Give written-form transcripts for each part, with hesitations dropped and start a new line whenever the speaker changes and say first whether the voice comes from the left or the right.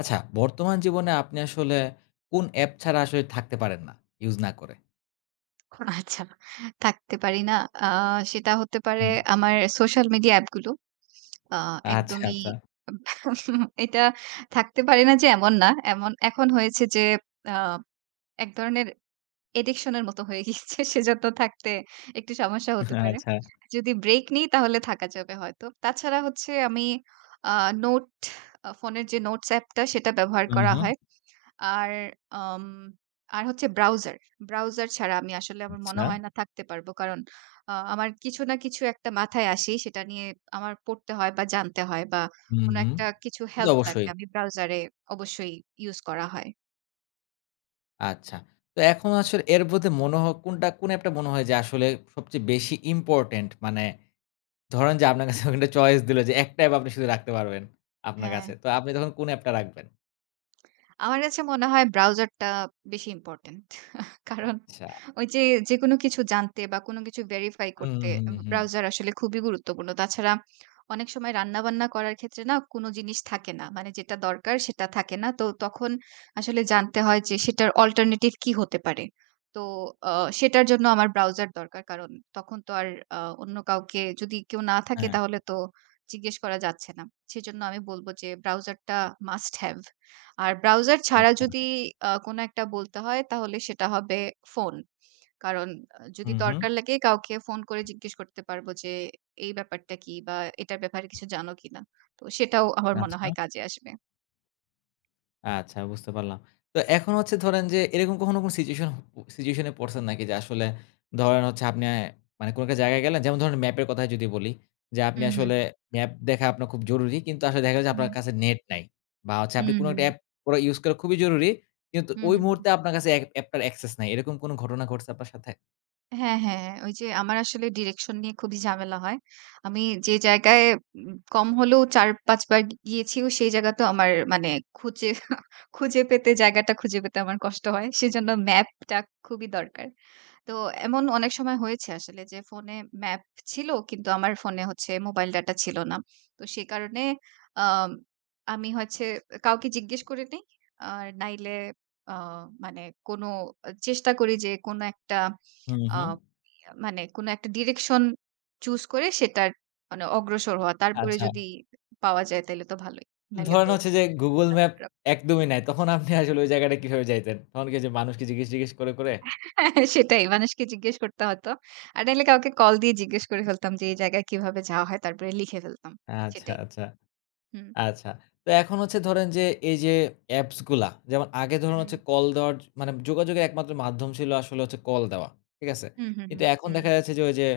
left: আচ্ছা, বর্তমান জীবনে আপনি আসলে কোন অ্যাপ ছাড়া আসলে থাকতে পারেন না, ইউজ না করে?
right: আচ্ছা, থাকতে পারি না। আ সেটা হতে পারে
left: হুম।
right: আমার সোশ্যাল মিডিয়া অ্যাপগুলো। আ
left: আচ্ছা,
right: একদমই
left: আচ্ছা,
right: এটা থাকতে পারে না যে এমন না। এমন এখন হয়েছে যে আ এক ধরনের অ্যাডিকশন এর মতো হয়ে গিয়েছে। সেজন্য থাকতে একটু সমস্যা হতে পারে।
left: আচ্ছা।
right: যদি ব্রেক নিই তাহলে থাকা যাবে হয়তো। তাছাড়া হচ্ছে আমি আ নোট আ ফোনের যে নোটস অ্যাপটা সেটা ব্যবহার
left: হুম,
right: করা
left: হুম।
right: হয়। আর আম আর হচ্ছে ব্রাউজার। ব্রাউজার ছাড়া আমি আসলে আমার মনে
left: আচ্ছা।
right: হয় না থাকতে পারবো। কারণ আমার কিছু না কিছু একটা মাথায় আসেই সেটা নিয়ে আমার পড়তে হয় বা জানতে হয় বা
left: হুম,
right: কোনো
left: হুম।
right: একটা কিছু
left: সে তো
right: হেল্প লাগলে
left: অবশ্যই।
right: আমি ব্রাউজারে অবশ্যই ইউজ করা হয়।
left: আচ্ছা। তো এখন আসলে এর মধ্যে মনে হয় কোনটা কোন অ্যাপটা মনে হয় যে আসলে সবচেয়ে বেশি ইম্পোর্টেন্ট? মানে ধরেন যে আপনার কাছে ওখানে চয়েস দিল যে একটা অ্যাপ আপনি শুধু রাখতে পারবেন আপনার
right: হ্যাঁ,
left: কাছে। তো আপনি তখন কোন অ্যাপটা রাখবেন?
right: আমার কাছে মনে হয় ব্রাউজারটা বেশি ইম্পোর্টেন্ট। কারণ
left: আচ্ছা।
right: ওই যে, যেকোনো কিছু জানতে বা কোনো কিছু ভেরিফাই
left: হুম,
right: করতে
left: হুম, হুম।
right: ব্রাউজার আসলে খুবই গুরুত্বপূর্ণ। তাছাড়া অনেক সময় রান্নাবান্না করার ক্ষেত্রে না কোনো জিনিস থাকে না। মানে যেটা দরকার সেটা থাকে না। তো তখন আসলে জানতে হয় যে সেটার অল্টারনেটিভ কি হতে পারে। তো আ সেটার জন্য আমার ব্রাউজার দরকার। কারণ তখন তো আর আ অন্য কাউকে যদি কেউ না থাকে
left: হ্যাঁ,
right: তাহলে তো জিজ্ঞেস করা যাচ্ছে না। সেজন্য আমি বলব যে ব্রাউজারটা মাস্ট হ্যাভ। আর ব্রাউজার ছাড়া
left: আচ্ছা,
right: যদি
left: আচ্ছা।
right: কোনো একটা বলতে হয় তাহলে সেটা হবে ফোন। কারণ যদি
left: হুম, হুম।
right: দরকার লাগে কাউকে ফোন করে জিজ্ঞেস করতে পারবো যে, "এই ব্যাপারটা কি?" বা "এটার ব্যাপারে কিছু জানো কিনা?" তো সেটাও আমার মনে
left: আচ্ছা।
right: হয় কাজে আসবে।
left: আচ্ছা বুঝতে পারলাম। তো এখন হচ্ছে ধরেন যে এরকম কখনো কোন সিচুয়েশন সিচুয়েশন এ পড়ছেন নাকি? যে আসলে ধরেন হচ্ছে আপনি মানে কোন একটা জায়গায় গেলেন যেমন ধরেন ম্যাপের কথাই যদি বলি, যে আপনি
right: হুম, হুম,
left: আসলে ম্যাপ দেখা আপনার খুব জরুরি। কিন্তু আসলে দেখা গেল যে আপনার
right: হুম,
left: কাছে নেট নাই। বা হচ্ছে আপনি
right: হুম,
left: কোন একটা
right: হুম,
left: অ্যাপ করা ইউস করা খুবই জরুরি। কিন্তু
right: হুম,
left: ওই
right: হুম।
left: মুহূর্তে
right: হুম।
left: আপনার কাছে অ্যাপটার অ্যাক্সেস নাই। এরকম কোন ঘটনা ঘটছে আপনার সাথে?
right: হ্যাঁ, হ্যাঁ। ওই যে আমার আসলে ডিরেকশন নিয়ে খুবই ঝামেলা হয়। আমি যে জায়গায় কম হলেও ৪-৫ বার গিয়েছিও সেই জায়গা তো আমার মানে খুঁজে খুঁজে পেতে জায়গাটা খুঁজে পেতে আমার কষ্ট হয়। সেজন্য ম্যাপটা খুবই দরকার। তো এমন অনেক সময় হয়েছে আসলে যে ফোনে ম্যাপ ছিল কিন্তু আমার ফোনে হচ্ছে মোবাইল ডাটা ছিল না। তো সে কারণে আম আমি হচ্ছে কাউকে জিজ্ঞেস করে নেই। আর নাইলে আ মানে কোনো চেষ্টা করি যে কোনো একটা
left: হুম,
right: আ
left: হুম।
right: মানে কোনো একটা ডিরেকশন চুজ করে সেটার মানে অগ্রসর হওয়া। তারপরে
left: আচ্ছা।
right: যদি পাওয়া যায় তাইলে তো ভালোই।
left: তো
right: নাইলে
left: ধরেন
right: তো
left: হচ্ছে যে Google ম্যাপ একদমই নাই। তখন আপনি আসলে ওই জায়গাটা কিভাবে যাইতেন? তখন কি ওইযে মানুষকে জিজ্ঞেস করে?
right: হ্যাঁ, সেটাই। মানুষকে জিজ্ঞেস করতে হতো। আর নাইলে কাউকে কল দিয়ে জিজ্ঞেস করে ফেলতাম যে, এই জায়গায় কিভাবে যাওয়া হয়? তারপরে লিখে ফেলতাম।
left: আচ্ছা,
right: সেটাই।
left: আচ্ছা।
right: হুম,
left: আচ্ছা। তো এখন হচ্ছে ধরেন যে এই যে অ্যাপস গুলা, যেমন আগে ধরুন
right: হুম,
left: হচ্ছে কল দেওয়ার মানে যোগাযোগের একমাত্র মাধ্যম ছিল আসলে হচ্ছে কল দেওয়া। ঠিক আছে?
right: হুম, হুম,
left: কিন্তু
right: হুম,
left: এখন
right: হুম,
left: দেখা যাচ্ছে যে ওই যে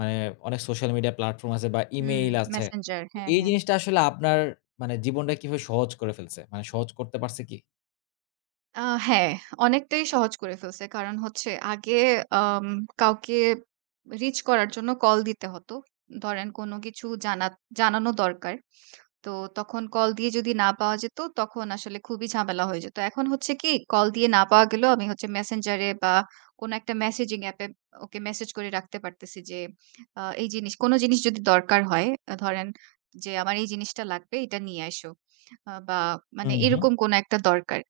left: মানে অনেক সোশ্যাল মিডিয়া প্ল্যাটফর্ম আছে বা
right: হুম,
left: ইমেইল আছে।
right: মেসেঞ্জার।
left: তো
right: হ্যাঁ,
left: এই
right: হ্যাঁ।
left: জিনিসটা আসলে আপনার মানে জীবনটা কিভাবে সহজ করে ফেলছে? মানে সহজ করতে পারছে কি?
right: আ হ্যাঁ, অনেকটাই সহজ করে ফেলছে। কারণ হচ্ছে আগে আম কাউকে রিচ করার জন্য কল দিতে হতো। ধরেন কোনো কিছু জানানো দরকার। তো তখন কল দিয়ে যদি না পাওয়া যেত, তখন আসলে খুবই ঝামেলা হয়ে যেত। এখন হচ্ছে কি কল দিয়ে না পাওয়া গেলেও আমি হচ্ছে Messenger এ বা কোনো একটা মেসেজিং অ্যাপে ওকে মেসেজ করে রাখতে পারতেছি যে এই জিনিস কোনো জিনিস যদি দরকার হয় ধরেন যে আমার এই জিনিসটা লাগবে এটা নিয়ে আইসো। বা মানে
left: হুম, হুম।
right: এরকম কোনো একটা দরকার।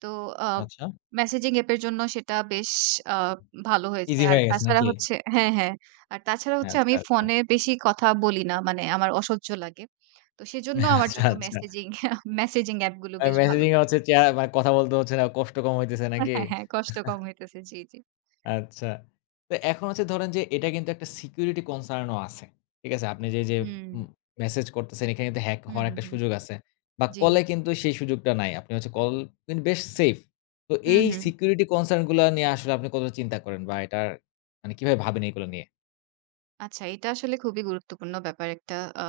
right: তো আ
left: আচ্ছা।
right: মেসেজিং অ্যাপের জন্য সেটা বেশ আ ভালো হয়েছে।
left: ইজি
right: আর
left: হয়ে গেছে
right: তাছাড়া
left: নাকি?
right: হচ্ছে হ্যাঁ, হ্যাঁ। আর তাছাড়া হচ্ছে
left: আচ্ছা,
right: আমি
left: আচ্ছা।
right: ফোনে বেশি কথা বলি না। মানে আমার অসহ্য লাগে। তো সেজন্য আমার
left: আচ্ছা,
right: জন্য
left: আচ্ছা।
right: মেসেজিং মেসেজিং অ্যাপগুলো
left: মানে
right: বেশ ভালো।
left: মেসেজিং এ হচ্ছে মানে কথা বলতে হচ্ছে না, কষ্ট কম হইতেছে নাকি?
right: হ্যাঁ, হ্যাঁ, কষ্ট কম হইতেছে। জি, জি।
left: আচ্ছা। তো এখন হচ্ছে ধরেন যে এটা কিন্তু একটা সিকিউরিটি কনসার্ন ও আছে। ঠিক আছে? আপনি যে
right: হুম।
left: উম মেসেজ করতেছেন এখানে কিন্তু হ্যাক
right: হুম,
left: হওয়ার
right: হুম,
left: একটা
right: হুম।
left: সুযোগ আছে। বা
right: জি।
left: কলে কিন্তু সেই সুযোগটা নাই। আপনি হচ্ছে কল কিন্তু বেশ সেফ। তো
right: হুম,
left: এই
right: হুম।
left: সিকিউরিটি কনসার্ন গুলা নিয়ে আসলে আপনি কতটা চিন্তা করেন বা এটার মানে কিভাবে ভাবেন এগুলো নিয়ে?
right: আচ্ছা, এটা আসলে খুবই গুরুত্বপূর্ণ ব্যাপার একটা আ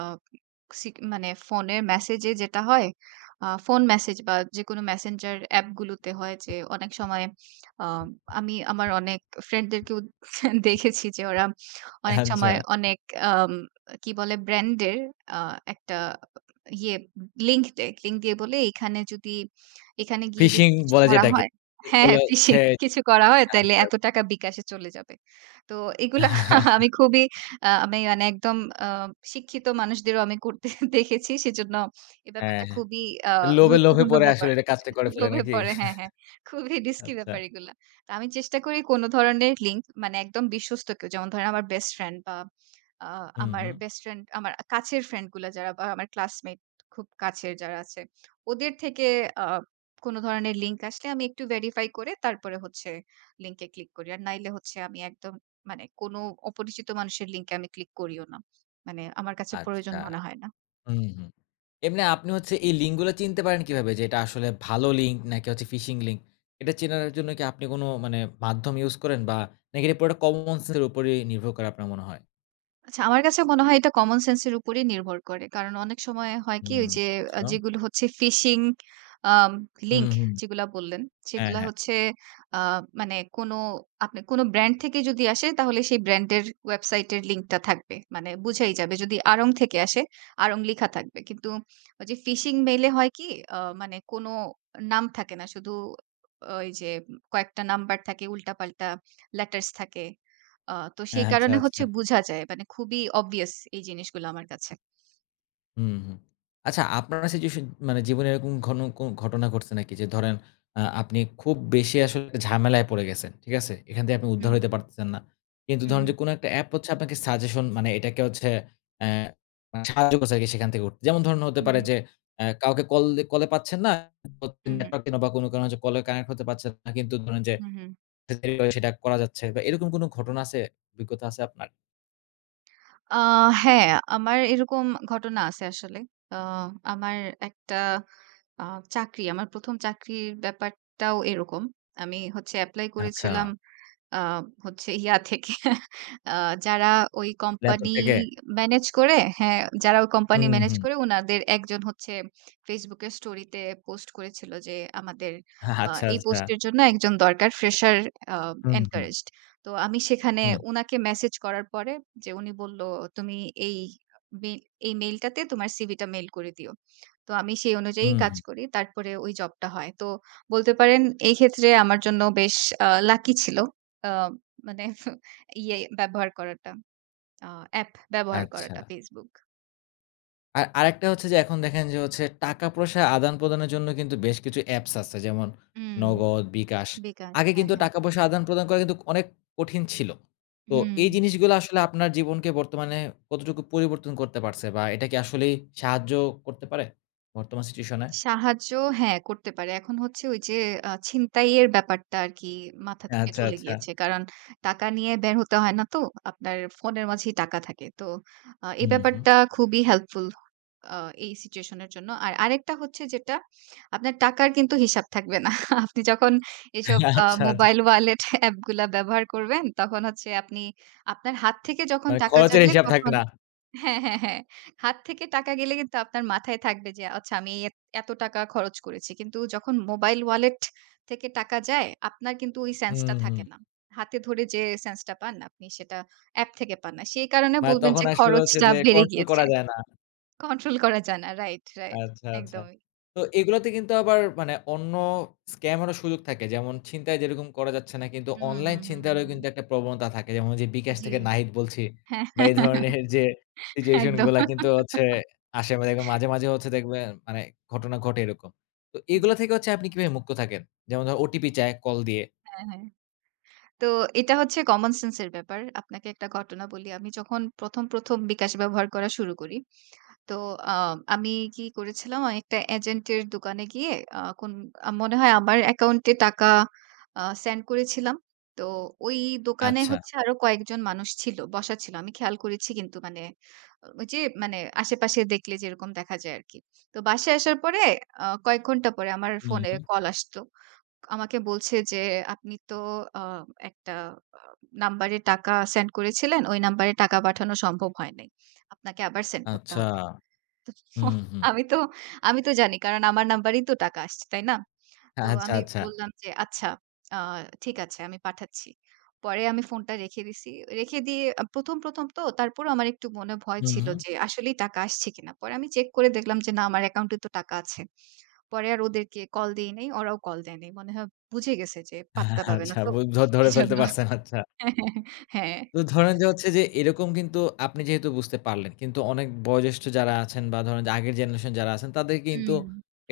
right: সিক মানে ফোনের মেসেজে যেটা হয়, ফোন মেসেজ বা যেকোনো মেসেঞ্জার অ্যাপগুলোতে হয় যে অনেক সময় আ আমি আমার অনেক ফ্রেন্ডদেরকেও দেখেছি যে ওরা অনেক
left: আচ্ছা।
right: সময় অনেক আম কি বলে ব্র্যান্ডের আ একটা ইয়ে লিংক দেয়। লিংক দিয়ে বলে এখানে যদি গিয়ে যদি
left: ফিশিং
right: কিছু
left: বলে
right: করা
left: যেটাকে।
right: হয় হ্যাঁ,
left: এগুলো
right: ফিশিং
left: হচ্ছে যে
right: কিছু করা হয় তাইলে
left: আচ্ছা।
right: এত
left: আচ্ছা।
right: টাকা বিকাশে চলে যাবে। তো এগুলা আমি খুবই আমি মানে একদম আ শিক্ষিত মানুষদেরও আমি করতে দেখেছি। সেজন্য এ
left: হ্যাঁ,
right: ব্যাপারটা
left: হ্যাঁ।
right: খুবই আ
left: লোভে, লোভে
right: গুরুত্বপূর্ণ
left: পড়ে
right: ব্যাপার।
left: আসলে এটা কাজটা করে ফেলে
right: লোভে
left: নাকি?
right: পড়ে হ্যাঁ, হ্যাঁ। খুবই রিস্কি
left: আচ্ছা।
right: ব্যাপার এগুলা। তো আমি চেষ্টা করি কোন ধরনের লিঙ্ক মানে একদম বিশ্বস্ত কেউ। যেমন ধরেন আমার বেস্ট ফ্রেন্ড বা আ
left: হুম,
right: আমার
left: হুম।
right: বেস্ট ফ্রেন্ড আমার কাছের ফ্রেন্ড গুলা যারা বা আমার ক্লাসমেট খুব কাছের যারা আছে, ওদের থেকে আ কোন ধরনের লিঙ্ক আসলে আমি একটু ভেরিফাই করে তারপরে হচ্ছে লিঙ্কে ক্লিক করি। আর নাইলে হচ্ছে আমি একদম মানে কোনো অপরিচিত মানুষের লিংকে আমি ক্লিক করিও না। মানে আমার কাছে প্রয়োজন
left: আচ্ছা।
right: মনে হয় না।
left: হুম, হুম। এমনি আপনি হচ্ছে এই লিঙ্কগুলো চিনতে পারেন কিভাবে? যে এটা আসলে ভালো লিঙ্ক নাকি হচ্ছে ফিশিং লিঙ্ক? এটা চেনার জন্য কি আপনি কোনো মানে মাধ্যম ইউজ করেন বা নাকি এটা পুরোটা কমন সেন্স এর উপরেই নির্ভর করে আপনার মনে হয়?
right: আচ্ছা আমার কাছে মনে হয় এটা কমন সেন্স এর উপরেই নির্ভর করে। কারণ অনেক সময় হয় কি
left: হুম,
right: ওই যে
left: আচ্ছা।
right: যেগুলো হচ্ছে ফিশিং আম
left: হুম,
right: লিঙ্ক
left: হুম।
right: যেগুলা বললেন,
left: হ্যাঁ,
right: সেগুলা
left: হ্যাঁ।
right: হচ্ছে আ মানে কোনো আপনি কোনো ব্র্যান্ড থেকে যদি আসে তাহলে সেই ব্র্যান্ডের ওয়েবসাইটের লিঙ্কটা থাকবে। মানে বুঝাই যাবে। যদি আড়ং থেকে আসে, আড়ং লিখা থাকবে। কিন্তু ওই যে ফিশিং মেইলে হয় কি মানে কোনো নাম থাকে না। শুধু ওই যে কয়েকটা নাম্বার থাকে, উল্টাপাল্টা লেটারস থাকে। তো
left: হ্যাঁ,
right: সেই
left: আচ্ছা,
right: কারণে
left: আচ্ছা।
right: হচ্ছে বুঝা যায় মানে খুবই obvious এই জিনিসগুলো আমার কাছে।
left: হুম, হুম। আচ্ছা আপনার সিচুয়েশন মানে জীবনে এরকম ঘন কোন ঘটনা ঘটছে নাকি? যে ধরেন আপনি খুব বেশি আসলে একটা ঝামেলায় পড়ে গেছেন। ঠিক আছে? এখান থেকে আপনি উদ্ধার
right: হুম,
left: হইতে পারতেছেন না। কিন্তু
right: হুম,
left: ধরেন যে
right: হুম,
left: কোন একটা অ্যাপ হচ্ছে আপনাকে সাজেশন মানে এটাকে হচ্ছে অ্যা মানে সাহায্য করছে আরকি সেখান থেকে উঠতে। যেমন ধরেন হতে
right: হুম,
left: পারে
right: হুম,
left: যে কাউকে কল দে কলে পাচ্ছেন না।
right: হুম, হুম,
left: নেটওয়ার্ক বা কোন কারণে হচ্ছে কলে কানেক্ট হতে পারছেন না। কিন্তু ধরেন যে
right: হুম, হুম।
left: সেটা করা যাচ্ছে বা এরকম কোন ঘটনা আছে? অভিজ্ঞতা আছে আপনার?
right: আ হ্যাঁ, আমার এরকম ঘটনা আছে আসলে। আ আমার একটা আ চাকরি, আমার ১ম চাকরির ব্যাপারটাও এরকম। আমি হচ্ছে এপ্লাই
left: আচ্ছা।
right: করেছিলাম আ হচ্ছে ইয়া থেকে আ যারা ওই
left: ল্যাপটপ
right: কোম্পানি
left: থেকে?
right: ম্যানেজ করে হ্যাঁ, যারা ওই কোম্পানি
left: হুম,
right: ম্যানেজ
left: হুম।
right: করে উনাদের একজন হচ্ছে Facebook এর স্টোরিতে পোস্ট করেছিল যে, "আমাদের
left: আচ্ছা,
right: এই
left: আচ্ছা।
right: পোস্টের জন্য একজন দরকার, ফ্রেশার আ
left: হুম, হুম।
right: এনকারেজড।" তো আমি সেখানে
left: হুম,
right: উনাকে মেসেজ করার পরে যে উনি বলল, "তুমি এই মেইল এই মেইলটাতে তোমার সিভিটা মেইল করে দিও।" তো আমি সেই অনুযায়ী
left: হুম,
right: কাজ
left: হুম।
right: করি। তারপরে ওই জবটা হয়। তো বলতে পারেন এই ক্ষেত্রে আমার জন্য বেশ লাকি ছিল। আ মানে ইয়ে ব্যবহার করাটা, অ্যাপ ব্যবহার
left: আচ্ছা।
right: করাটা Facebook।
left: আর আরেকটা হচ্ছে যে এখন দেখেন যে হচ্ছে টাকা-পয়সা আদান-প্রদানের জন্য কিন্তু বেশ কিছু অ্যাপস আছে। যেমন
right: হুম,
left: নগদ, বিকাশ।
right: বিকাশ।
left: আগে
right: হ্যাঁ,
left: কিন্তু
right: হ্যাঁ।
left: টাকা-পয়সা আদান-প্রদান করা কিন্তু অনেক কঠিন ছিল। তো
right: হুম।
left: এই জিনিসগুলো আসলে আপনার জীবনকে বর্তমানে কতটুকু পরিবর্তন করতে পারছে বা এটা কি আসলেই সাহায্য করতে পারে বর্তমান সিচুয়েশন এ?
right: সাহায্য হ্যাঁ, করতে পারে। এখন হচ্ছে ওই যে ছিনতাইয়ের ব্যাপারটা আরকি মাথা থেকে
left: আচ্ছা,
right: চলে
left: আচ্ছা।
right: গিয়েছে। কারণ টাকা নিয়ে বের হতে হয় না তো। আপনার ফোনের মাঝেই টাকা থাকে। তো এই
left: হুম, হুম।
right: ব্যাপারটা খুবই হেল্পফুল আ এই সিচুয়েশন এর জন্য। আর আরেকটা হচ্ছে যেটা আপনার টাকার কিন্তু হিসাব থাকবে না। আপনি যখন এসব
left: আচ্ছা,
right: মোবাইল
left: আচ্ছা।
right: ওয়ালেট অ্যাপগুলা ব্যবহার করবেন, তখন হচ্ছে আপনি আপনার হাত থেকে যখন
left: মানে
right: টাকা
left: খরচের
right: যাবে
left: হিসাব থাকে
right: তখন
left: না।
right: হ্যাঁ, হ্যাঁ, হ্যাঁ। হাত থেকে টাকা গেলে কিন্তু আপনার মাথায় থাকবে যে আচ্ছা আমি এত এত টাকা খরচ করেছি। কিন্তু যখন মোবাইল ওয়ালেট থেকে টাকা যায় আপনার কিন্তু ওই সেন্স টা
left: হুম, হুম।
right: থাকে না। হাতে ধরে যে সেন্স টা পান আপনি সেটা অ্যাপ থেকে পান না। সেই কারণে
left: মানে
right: বলবেন
left: তখন
right: যে
left: আসলে হচ্ছে
right: খরচটা
left: যে
right: বেড়ে
left: কন্ট্রোল
right: গিয়েছে।
left: করা যায় না।
right: কন্ট্রোল করা যায় না। Right, right.
left: আচ্ছা, আচ্ছা।
right: একদমই।
left: তো এগুলাতে কিন্তু আবার মানে অন্য স্ক্যাম এরও সুযোগ থাকে। যেমন ছিনতাই যেরকম করা যাচ্ছে না কিন্তু
right: হুম,
left: অনলাইন
right: হুম, হুম,
left: ছিনতাইয়েরও
right: হুম, হুম।
left: কিন্তু একটা প্রবণতা থাকে। যেমন যে বিকাশ
right: জি।
left: থেকে নাহিদ বলছি
right: হ্যাঁ,
left: বা এই ধরনের যে সিচুয়েশন
right: একদম।
left: গুলা কিন্তু হচ্ছে আসে মানে একদম মাঝে, মাঝে হচ্ছে দেখবেন মানে ঘটনা ঘটে এরকম। তো
right: জি।
left: এগুলা থেকে হচ্ছে আপনি কিভাবে মুক্ত থাকেন? যেমন ধরেন ওটিপি চায় কল দিয়ে।
right: হ্যাঁ, হ্যাঁ। তো এটা হচ্ছে কমন সেন্স এর ব্যাপার। আপনাকে একটা ঘটনা বলি। আমি যখন ১ম বিকাশ ব্যবহার করা শুরু করি, তো আ আমি কি করেছিলাম, আমি একটা এজেন্টের দোকানে গিয়ে আ কোন আ মনে হয় আমার অ্যাকাউন্টে টাকা সেন্ড করেছিলাম। তো ওই দোকানে
left: আচ্ছা।
right: হচ্ছে আরো কয়েকজন মানুষ ছিল, বসা ছিল। আমি খেয়াল করেছি কিন্তু মানে ওই যে মানে আশেপাশে দেখলে যেরকম দেখা যায় আরকি। তো বাসায় আসার পরে কয়েক ঘন্টা পরে আমার
left: হু,
right: ফোনে
left: হু।
right: কল আসতো। আমাকে বলছে যে, "আপনি তো আ একটা আ নাম্বারে টাকা সেন্ড করেছিলেন। ওই নাম্বারে টাকা পাঠানো সম্ভব হয় নাই। আপনাকে আবার সেন্ড করতে
left: আচ্ছা।
right: হবে।"
left: হুম, হুম।
right: আমি তো আমি তো জানি কারণ আমার নাম্বারেই তো টাকা আসছে, তাই না? তো
left: আচ্ছা,
right: আমি
left: আচ্ছা।
right: বললাম যে, "আচ্ছা, আ ঠিক আছে আমি পাঠাচ্ছি।" পরে আমি ফোনটা রেখে দিছি। রেখে দিয়ে ১ম তো তারপরও আমার একটু মনে ভয়
left: হু,
right: ছিল
left: হু।
right: যে আসলেই টাকা আসছে কিনা। পরে আমি চেক করে দেখলাম যে না আমার অ্যাকাউন্টে তো টাকা আছে। পরে আর ওদেরকে কল দেই নাই, ওরাও কল দেয় নাই। মনে হয় বুঝে গেছে যে পাত্তা পাবে না
left: আচ্ছা,
right: তো।
left: বু ধ ধরে ফেলতে
right: এজন্য
left: পারছেন। আচ্ছা।
right: হ্যাঁ, হ্যাঁ, হ্যাঁ।
left: তো ধরেন যে হচ্ছে যে এরকম কিন্তু আপনি যেহেতু বুঝতে পারলেন, কিন্তু অনেক বয়োজ্যেষ্ঠ যারা আছেন বা ধরেন যে আগের জেনারেশন যারা আছেন তাদের কিন্তু
right: হুম,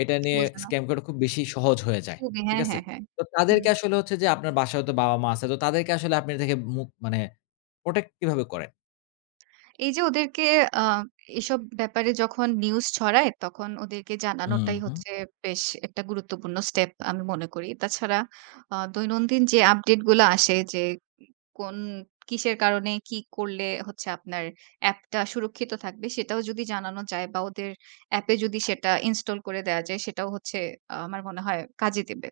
left: এটা নিয়ে
right: বুঝে না।
left: স্ক্যাম করা খুব বেশি সহজ হয়ে যায়।
right: খুবই
left: ঠিক
right: হ্যাঁ,
left: আছে?
right: হ্যাঁ, হ্যাঁ।
left: তো
right: হুম।
left: তাদেরকে আসলে হচ্ছে যে আপনার বাসায় হয়তো বাবা-মা আছে। তো তাদেরকে আসলে আপনি থেকে মানে প্রোটেক্ট কিভাবে করেন?
right: এই যে ওদেরকে আ এসব ব্যাপারে যখন নিউজ ছড়ায়, তখন ওদেরকে
left: হুম,
right: জানানোটাই
left: হুম।
right: হচ্ছে বেশ একটা গুরুত্বপূর্ণ স্টেপ আমি মনে করি। তাছাড়া দৈনন্দিন যে আপডেট গুলা আসে যে কোন কিসের কারণে কি করলে হচ্ছে আপনার অ্যাপটা সুরক্ষিত থাকবে সেটাও যদি জানানো যায় বা ওদের অ্যাপে যদি সেটা ইনস্টল করে দেয়া যায় সেটাও হচ্ছে আমার মনে হয় কাজে দেবে।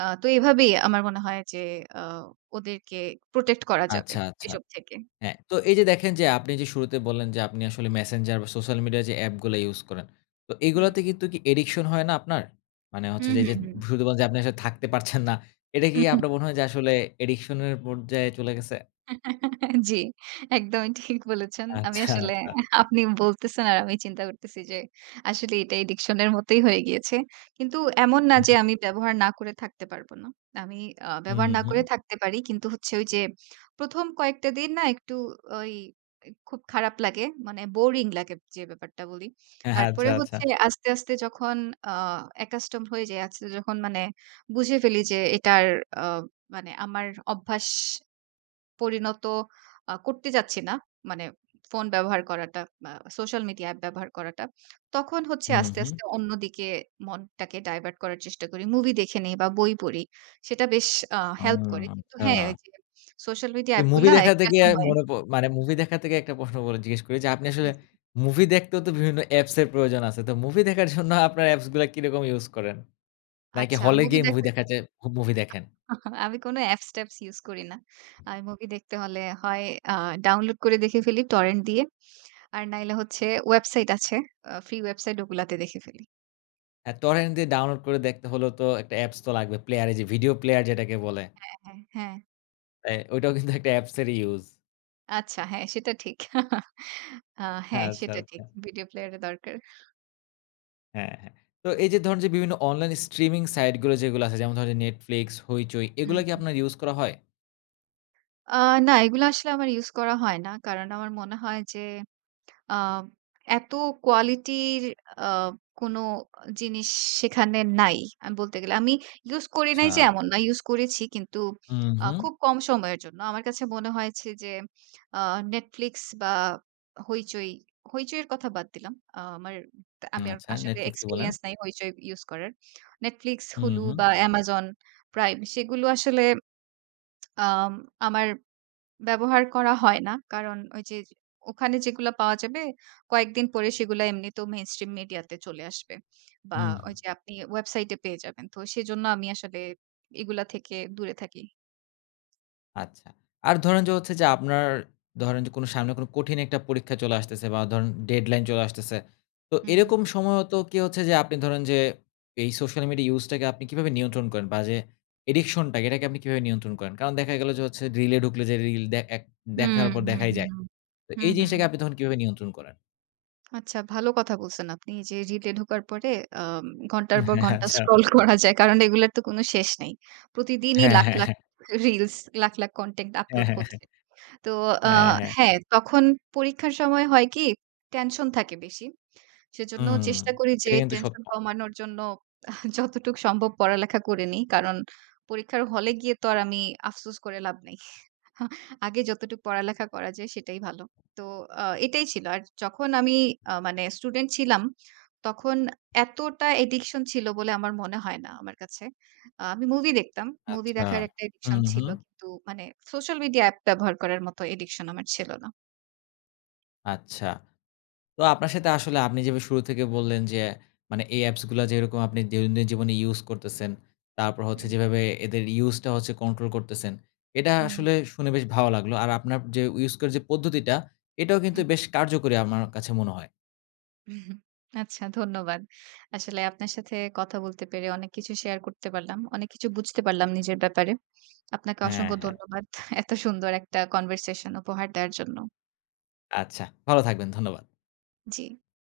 right: তো এভাবেই আমার মনে হয় যে আ ওদেরকে প্রোটেক্ট করা যাবে
left: আচ্ছা, আচ্ছা।
right: এসব থেকে।
left: হ্যাঁ, তো এই যে দেখেন যে আপনি যে শুরুতে বললেন যে আপনি আসলে মেসেঞ্জার বা সোশ্যাল মিডিয়া যে অ্যাপগুলা ইউজ করেন। তো
right: হুম।
left: এগুলাতে কিন্তু কি অ্যাডিকশন হয় না আপনার? মানে হচ্ছে
right: হুম,
left: যে, এই যে
right: হুম,
left: শুধু বলেন যে আপনি আসলে থাকতে পারছেন না। এটা কি
right: হুম।
left: আপনার মনে হয় যে আসলে অ্যাডিকশন এর পর্যায়ে চলে গেছে?
right: জি, একদমই ঠিক বলেছেন। আমি
left: আচ্ছা,
right: আসলে
left: আচ্ছা।
right: আপনি বলতেছেন আর আমি চিন্তা করতেছি যে আসলে এটা এডিকশন এর মতোই হয়ে গিয়েছে। কিন্তু এমন না যে আমি ব্যবহার না করে থাকতে পারব না। আমি
left: হুম,
right: ব্যবহার না
left: হুম।
right: করে থাকতে পারি। কিন্তু হচ্ছে ওই যে ১ম কয়েকটা দিন না একটু ওই খুব খারাপ লাগে। মানে বোরিং লাগে যে ব্যাপারটা বলি।
left: হ্যাঁ, আচ্ছা,
right: তারপরে
left: আচ্ছা।
right: হচ্ছে আস্তে, আস্তে যখন আ accustom হয়ে যাই, আস্তে যখন মানে বুঝে ফেলি যে এটার আ মানে আমার অভ্যাস পরিণত করতে চাচ্ছি না। মানে ফোন ব্যবহার করাটা বা সোশ্যাল মিডিয়া অ্যাপ ব্যবহার করাটা। তখন হচ্ছে
left: হুম,
right: আস্তে,
left: হুম।
right: আস্তে অন্যদিকে মনটাকে ডাইভার্ট করার চেষ্টা করি। মুভি দেখে নেই বা বই পড়ি। সেটা বেশ আ
left: ও
right: হেল্প করে। কিন্তু
left: আচ্ছা।
right: হ্যাঁ, ওই যে সোশ্যাল মিডিয়া
left: তো মুভি
right: অ্যাপগুলা
left: দেখা
right: একটা
left: থেকে
right: সময়
left: মনে প মানে মুভি দেখা থেকে একটা প্রশ্ন বলে জিজ্ঞেস করি যে আপনি
right: জি,
left: আসলে
right: জি।
left: মুভি দেখতেও তো বিভিন্ন অ্যাপস এর প্রয়োজন আছে। তো মুভি দেখার জন্য আপনার অ্যাপসগুলা কিরকম ইউজ করেন? নাকি
right: আচ্ছা
left: হলে
right: মুভি
left: গিয়ে মুভি
right: দেখার
left: দেখা যায় মুভি দেখেন।
right: আমি কোনো অ্যাপস-ট্যাপস ইউজ করি না। আমি মুভি দেখতে হলে হয় আ ডাউনলোড করে দেখে ফেলি টরেন্ট দিয়ে। আর নাইলে হচ্ছে ওয়েবসাইট আছে। ফ্রি ওয়েবসাইট ওগুলাতে দেখে ফেলি।
left: হ্যাঁ, টরেন্ট দিয়ে ডাউনলোড করে দেখতে হলেও তো একটা অ্যাপস তো লাগবে। প্লেয়ারে যে ভিডিও প্লেয়ার যেটাকে বলে।
right: হ্যাঁ, হ্যাঁ।
left: ওইটাও কিন্তু একটা অ্যাপস এর ইউস।
right: আচ্ছা হ্যাঁ, সেটা ঠিক। আ হ্যাঁ,
left: আচ্ছা,
right: সেটা
left: আচ্ছা।
right: ঠিক। ভিডিও প্লেয়ারের দরকার।
left: হ্যাঁ, হ্যাঁ। তো এই যে ধরেন যে বিভিন্ন অনলাইন স্ট্রিমিং সাইট গুলো যেগুলো আছে যেমন ধরেন যে Netflix, হইচই এগুলা কি
right: হুম।
left: আপনার ইউস করা হয়?
right: আ না এগুলো আসলে আমার ইউস করা হয় না। কারণ আমার মনে হয় যে আ এত কোয়ালিটির আ কোনো জিনিস সেখানে নাই। আমি বলতে গেলে আমি ইউজ করি
left: আচ্ছা।
right: নাই যে এমন না। ইউজ করেছি কিন্তু
left: হুম, হুম।
right: খুব কম সময়ের জন্য। আমার কাছে মনে হয়েছে যে আ Netflix বা হইচই, হইচই এর কথা বাদ দিলাম। আ আমার আমি আর
left: আচ্ছা
right: আসলে
left: Netflix ই বলেন।
right: এক্সপেরিয়েন্স নাই হইচই ইউজ করার। Netflix,
left: হুম,
right: Hulu
left: হুম।
right: বা Amazon Prime সেগুলো আসলে আম আমার ব্যবহার করা হয় না। কারণ ওই যে ওখানে যেগুলা পাওয়া যাবে কয়েকদিন পরে সেগুলা এমনিতেও মেইনস্ট্রিম মিডিয়াতে চলে আসবে। বা
left: হুম।
right: হুম। ওই যে আপনি ওয়েবসাইটে পেয়ে যাবেন। তো সেজন্য আমি আসলে এগুলা থেকে দূরে থাকি।
left: আচ্ছা। আর ধরেন যে হচ্ছে যে আপনার ধরেন যে কোনো সামনে কোনো কঠিন একটা পরীক্ষা চলে আসতেছে বা ধরেন ডেডলাইন চলে আসতেছে। তো
right: হুম।
left: এরকম সময়ও তো কি হচ্ছে যে আপনি ধরেন যে এই সোশ্যাল মিডিয়া ইউজটাকে আপনি কিভাবে নিয়ন্ত্রণ করেন বা যে অ্যাডিকশন টাকে এটাকে আপনি কিভাবে নিয়ন্ত্রণ করেন? কারণ দেখা গেল যে হচ্ছে রিলে ঢুকলে যে রিল দে এক
right: হুম,
left: দেখার পর
right: হুম,
left: দেখাই
right: হুম,
left: যায়।
right: হুম।
left: তো
right: হুম,
left: এই
right: হুম।
left: জিনিসটাকে আপনি তখন কিভাবে নিয়ন্ত্রণ করেন?
right: আচ্ছা ভালো কথা বলছেন আপনি। এই যে রিলে ঢোকার পরে আম ঘন্টার পর
left: হ্যাঁ,
right: ঘন্টা
left: আচ্ছা।
right: স্ক্রল করা যায়। কারণ এগুলার তো কোনো শেষ নেই। প্রতিদিনই
left: হ্যাঁ,
right: লাখ,
left: হ্যাঁ,
right: লাখ
left: হ্যাঁ।
right: রিলস লাখ, লাখ কনটেন্ট
left: হ্যাঁ,
right: আপলোড
left: হ্যাঁ, হ্যাঁ।
right: হচ্ছে। তো আ
left: হ্যাঁ, হ্যাঁ।
right: হ্যাঁ, তখন পরীক্ষার সময় হয় কি টেনশন থাকে বেশি। সেজন্য
left: হুম।
right: চেষ্টা করি যে
left: এটা কিন্তু
right: টেনশন
left: সত্য।
right: কমানোর জন্য যতটুক সম্ভব পড়ালেখা করে নিই। কারণ পরীক্ষার হলে গিয়ে তো আর আমি আফসোস করে লাভ নেই। আগে যতটুকু পড়ালেখা করা যায় সেটাই ভালো। তো এটাই ছিল। আর যখন আমি মানে স্টুডেন্ট ছিলাম, তখন এতটা অ্যাডিকশন ছিল বলে আমার মনে হয় না আমার কাছে। আমি মুভি দেখতাম। মুভি
left: আচ্ছা।
right: দেখার একটা অ্যাডিকশন
left: হুম,
right: ছিল।
left: হুম।
right: কিন্তু মানে সোশ্যাল মিডিয়া অ্যাপ ব্যবহার করার মতো অ্যাডিকশন আমার ছিল না।
left: আচ্ছা। তো আপনার সাথে আসলে আপনি যেভাবে শুরু থেকে বললেন যে, মানে এই অ্যাপসগুলা যেরকম আপনি দৈনন্দিন জীবনে ইউজ করতেছেন, তারপর হচ্ছে
right: হুম,
left: যেভাবে এদের ইউজটা হচ্ছে কন্ট্রোল করতেছেন, এটা
right: হুম, হুম।
left: আসলে শুনে বেশ ভালো লাগলো। আর আপনার যে ইউজ করার যে পদ্ধতিটা, এটাও কিন্তু বেশ কার্যকরী আমার কাছে মনে হয়।
right: হুম, আচ্ছা ধন্যবাদ। আসলে আপনার সাথে কথা বলতে পেরে অনেক কিছু শেয়ার করতে পারলাম। অনেক কিছু বুঝতে পারলাম নিজের ব্যাপারে। আপনাকে
left: হ্যাঁ,
right: অসংখ্য
left: হ্যাঁ।
right: ধন্যবাদ। এত সুন্দর একটা কনভারসেশন উপহার দেওয়ার জন্য।
left: আচ্ছা, ভালো থাকবেন। ধন্যবাদ।
right: জি।